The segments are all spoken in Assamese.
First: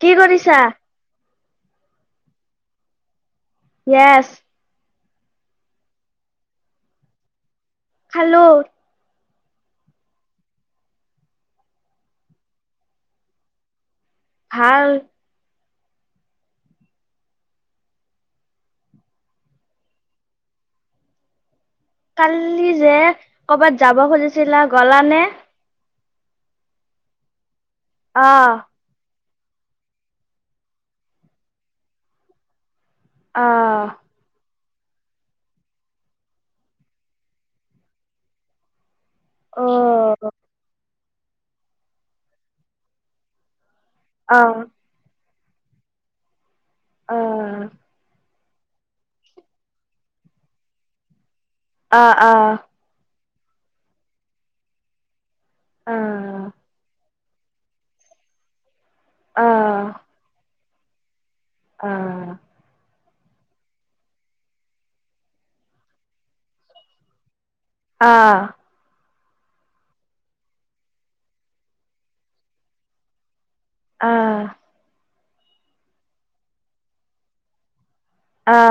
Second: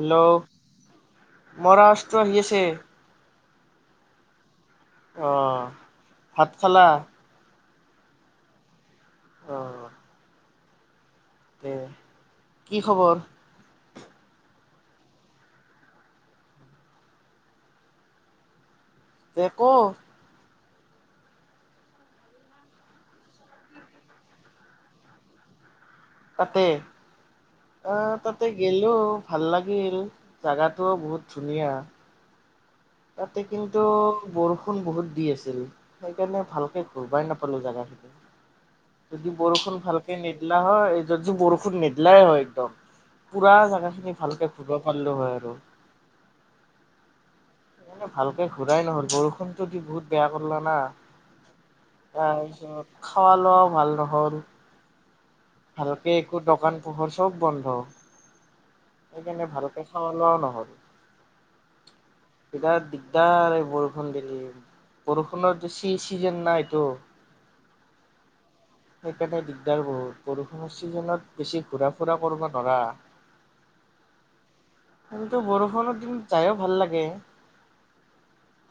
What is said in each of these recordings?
কি কৰিছা? মৰা ত আহি আছে। ইয়েছ অ ভাত খালা? খালো। অ তে কি খবৰ? ভাল। একো কালি যে কৰ'বাত যাব খুজিছিলা গলা নে? তাতে! অ তাতে আহ গেলো। ভাল লাগিল। জোগাটোও বহুত ধুনীয়া। ততে কিন্তু আহ বৰষুণ বৰষুণ বহুত দি আছিল সেইকাৰণে ভালকে ঘূৰবই নাপালো জানানে। যদি অ বৰষুণ ভালকে নিদিলা হয়, য যদি বৰষুণ নেদিলাই হয় একদম পুৰা জাগা খিনি ভালকে আহ ফুৰিব পাৰিলো হয় আৰু। অ ভাল ঘুৰাই নহল বৰষুণতটো দি বহুত বেয়া কৰিলা না। আহ তাৰ আহ পিছত খোৱা লোৱা ভাল নহ'ল ভালকে একো আহ দোকান পোহৰ চব বন্ধ। সেইকাৰণে ভালকে খোৱা লোৱাও নহল। অঁ। বিৰাট দিগদাৰ বৰষুণ দিলি বৰষুণৰতো চি চিজন নাইটো। আহ। সেইকাৰণে দিগদাৰ বহুত বৰষুণৰ চিজনত বেছি ঘূৰা ফুৰা কৰিব নোৱাৰা। আহ। কিন্ত বৰষুণৰ দিন যায়ও ভাল লাগে।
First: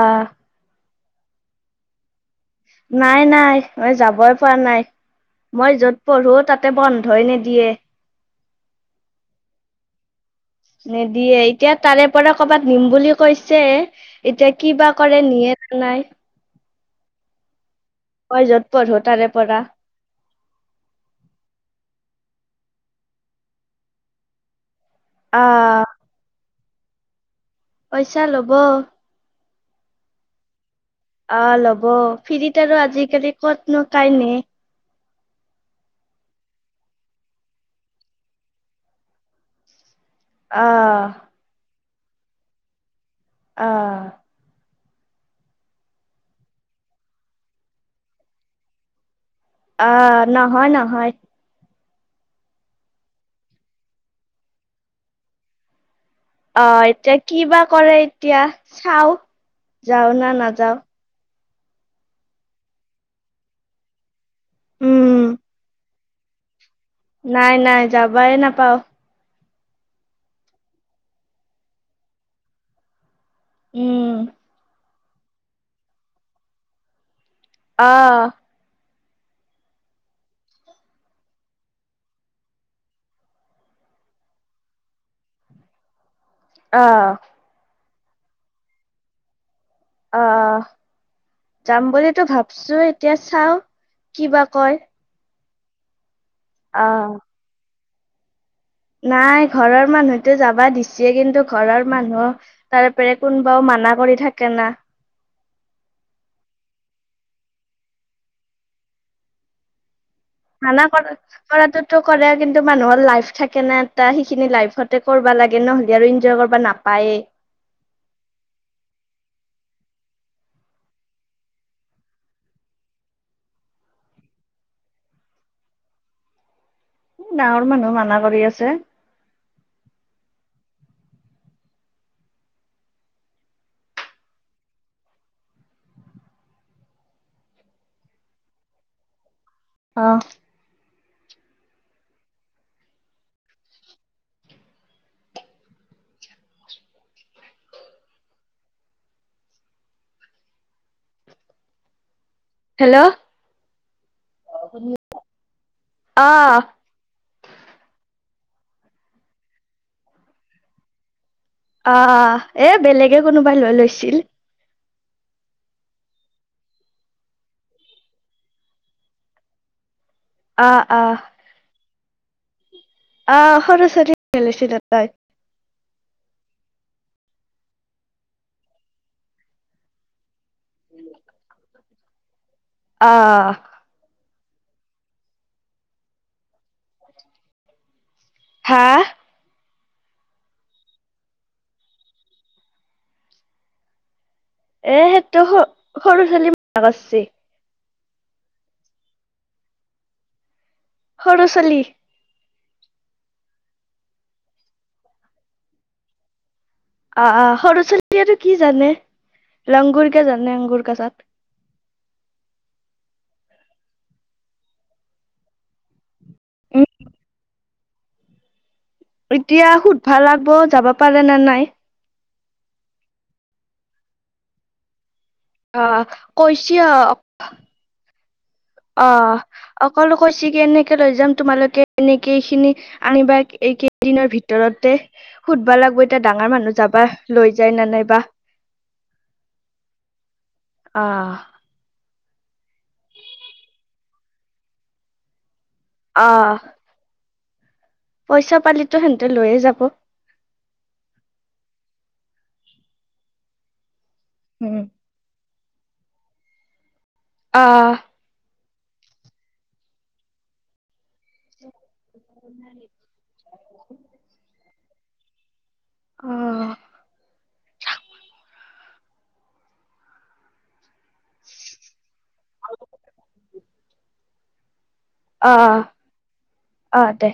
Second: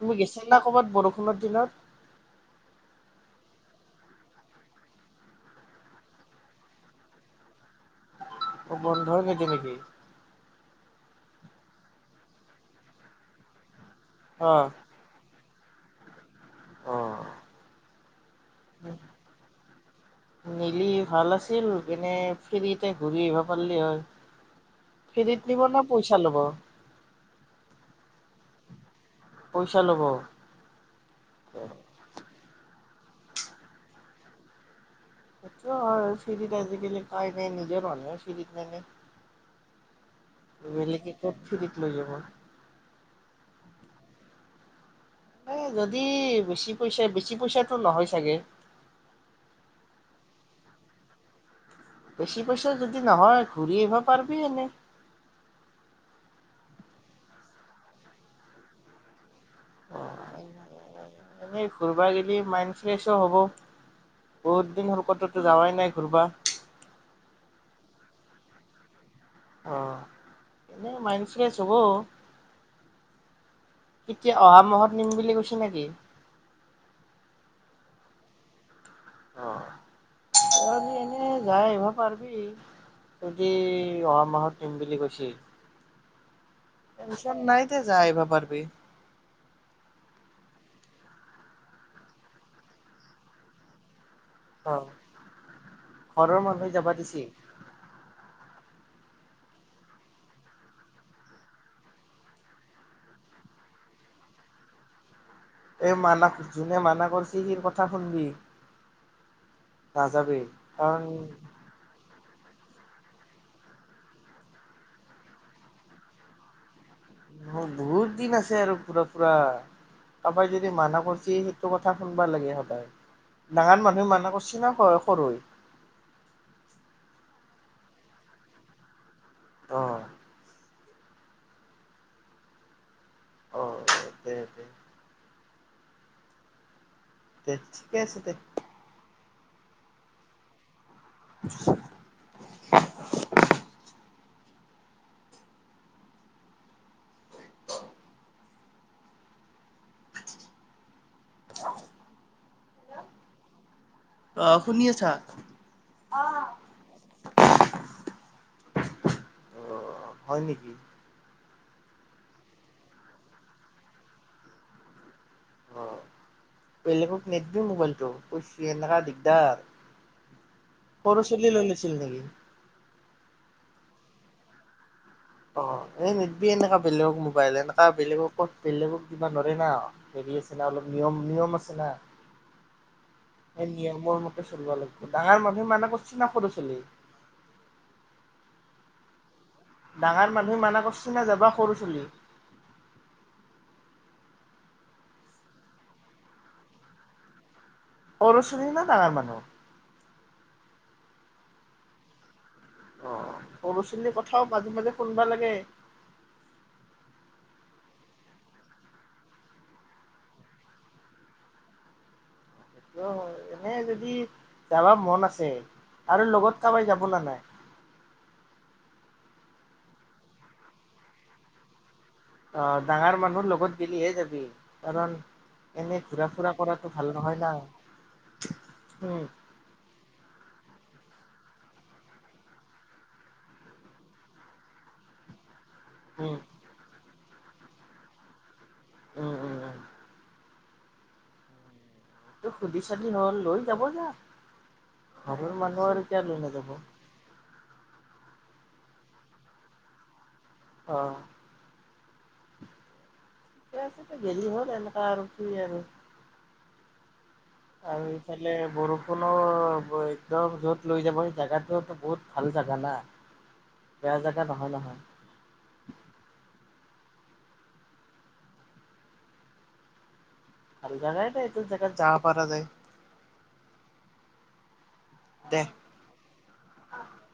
তুমি গেছা না কৰ'বাত বৰষুণ। বৰষুণৰ দিনত? নাই নাই, মই যাবই পৰা নাই মই য'ত পঢ়ো তাতে বন্ধই নিদিয়ে। অ বন্ধ নিদিয়ে নেকি নিদিয়ে, এতিয়া তাৰে পৰা কৰ'বাত নিম বুলি কৈছে। এতিয়া কি বা কৰে নিয়ে। নাই। অঁ। মই য'ত পঢ়ো তাৰে পৰা। নিলি ভাল আছিল এনে ফেৰিতে ঘূৰি আহিব পাৰিলে হয়। ফেৰিত নিব আহ নে পইচা লব। পইচা লব। পইচা ল'ব। অ, ল'ব ফিৰিত আৰু আজি ক'ত নো সিটো হয়, ফিৰিত আজি কালি মেলে আহ কি কৰো দ [unintelligible] লৈ যাব। অঁ। এ যদি বেছি পইচা, বেছি পইচাটো নহয় চাগে। অ' নহয়, নহয়। বেছি পইচা যদি নহয় ঘূৰি আহিব পাৰিবি এনেই। অ, এতিয়া কি বা কৰে এতিয়া চাওঁ। যাও না নাযাওঁ। এ ঘূুৰবা যদি মাইণ্ড ফ্ৰেছো হ'ব, বহুত দিন হ'ল উম ক'তো যাৱাই নাই ঘুৰবা। নাই নাই, যাবাই নাপাওঁ।। আহ, এনে মাইন ফ্ৰেছ হব। উম এতিয়া অহা মাহত। নিম বুলি কৈছ নেকি! অঁ। তহতি এনে যাই আহিব পাৰিবি, যদি অহা মাহত নিম বুলি কৈছিল। আহ ওচৰত নাই। যায় আহিব পাৰবি। অঁ'''' যাম বুলিতো ভাৱছো' এতিয়া চাওঁ কিবা অ কয়। ঘৰৰ মানুহে যাবা আহ দিছি? নাই ঘৰৰ মানুহতো যাবা দিছে কিন্তু ঘৰৰ মানুহ তাৰপৰাও কোনোবাও মানা কৰি থাকে না। এই মানা যোনে মানা কৰিছি, সি কথা শুনবি নাযাবি মানা কাৰণ কৰ কৰাটো ত কৰে কিন্তু মানুহৰ লাইফ থাকে না এটা, সেইখিনি লাইফতে কৰিব লাগে নহলে আৰু ইনজয় কৰিব নাপ অঁ বহুত দিন আছে আৰু ঘুৰা ফুৰা। কাৰোবাক যদি মানাহ কৰছি সেইটো কথা শুনবা লাগে সদায়। ডাঙৰ মানুহে মানহ কৰছি না সৰু সৰুৱে? ডাঙৰ মানুহ মানা কৰি আছে। অঁ! অঁ! তে ঠিকে আছে তেত। আহঁ [unintelligible] হেল্ল' অঁ শুনি আছা, অঁ' অহ অঁ হয় নেকি? আঁহ এ বেলেগে কোনোবাই লৈ লৈছিল। অঁ বেলেগক নেদবি মোৱাইলটো এনেককাা দিগদাৰ। অহ পৰছোৱালী লৈ লৈছিল নেকি? অঁ সৰু ছোৱালী লৈ লৈছিল। [unintelligible] অঁ এই নিদিবি এনেকা বেলেগক মোবাইল, এনেকা বেলেগক ক'ত বেলেগক কিবা ধৰে না। অলপ নিয়ম নিয়ম আছে না অহ এই নিয়মবোৰ। চলিব লাগিব ডাঙৰ মানুহে মানে কৰছ না সৰু ছোৱালী হা ডাঙৰ মানুহে মানা কৰছে ন যাবা সৰু চুলি এ সেইটো স সৰু ছোৱালী মছি অৰচনী ন ডাঙৰ মানুহ সৰু ছোৱালি অঁ সৰু ছোৱালীৰ কথাও মাজে মাজে শুনবা লাগে আহ সৰুস্বতীটো কি জানে লংগুৰ কে জানে আংগুৰ কচাত। এইটো এনেই যদি যাবা মন আছে আৰু লগত কাৰোবাই যাব ন নাই এতিয়া সোধ ভাল লাগব যাব পাৰে নে নাই অঁ ডাঙৰ মানুহৰ লগত গেলিহে যাবি কাৰণ আহ এনেই ঘুৰা ফুৰা কৰাটো ভাল নহয় নাই অ অকলোক বেছিক এনেকে লৈ যাম তোমালোকে এনেকে খিনি আনিবা এই কেইদিনৰ ভিতৰতে। সুধব লাগিব এতিয়া উম ডাঙৰ মানুহ যাবা লৈ যায় ন নাইবা উম উম উম আহ সুধি চাধি হল লৈ যাব যা। ঘবৰ মানে কল আহ [unintelligible] পইচা পালিতো সেহতে লৈয়ে যাব অ ক আছে [unintelligible] গেলি হ'ল উম এনেকা আৰু কি আৰু আহ আৰুফালে বৰষুণো একদম যত লৈ যাবই জেগাটোতো বহুত ভাল জোগা না। বেয়া জেগা নহয় নহয় অ ভাল জাগাই নাই এইটো জেগাত যাবা পাৰা যায় অ দে অ দে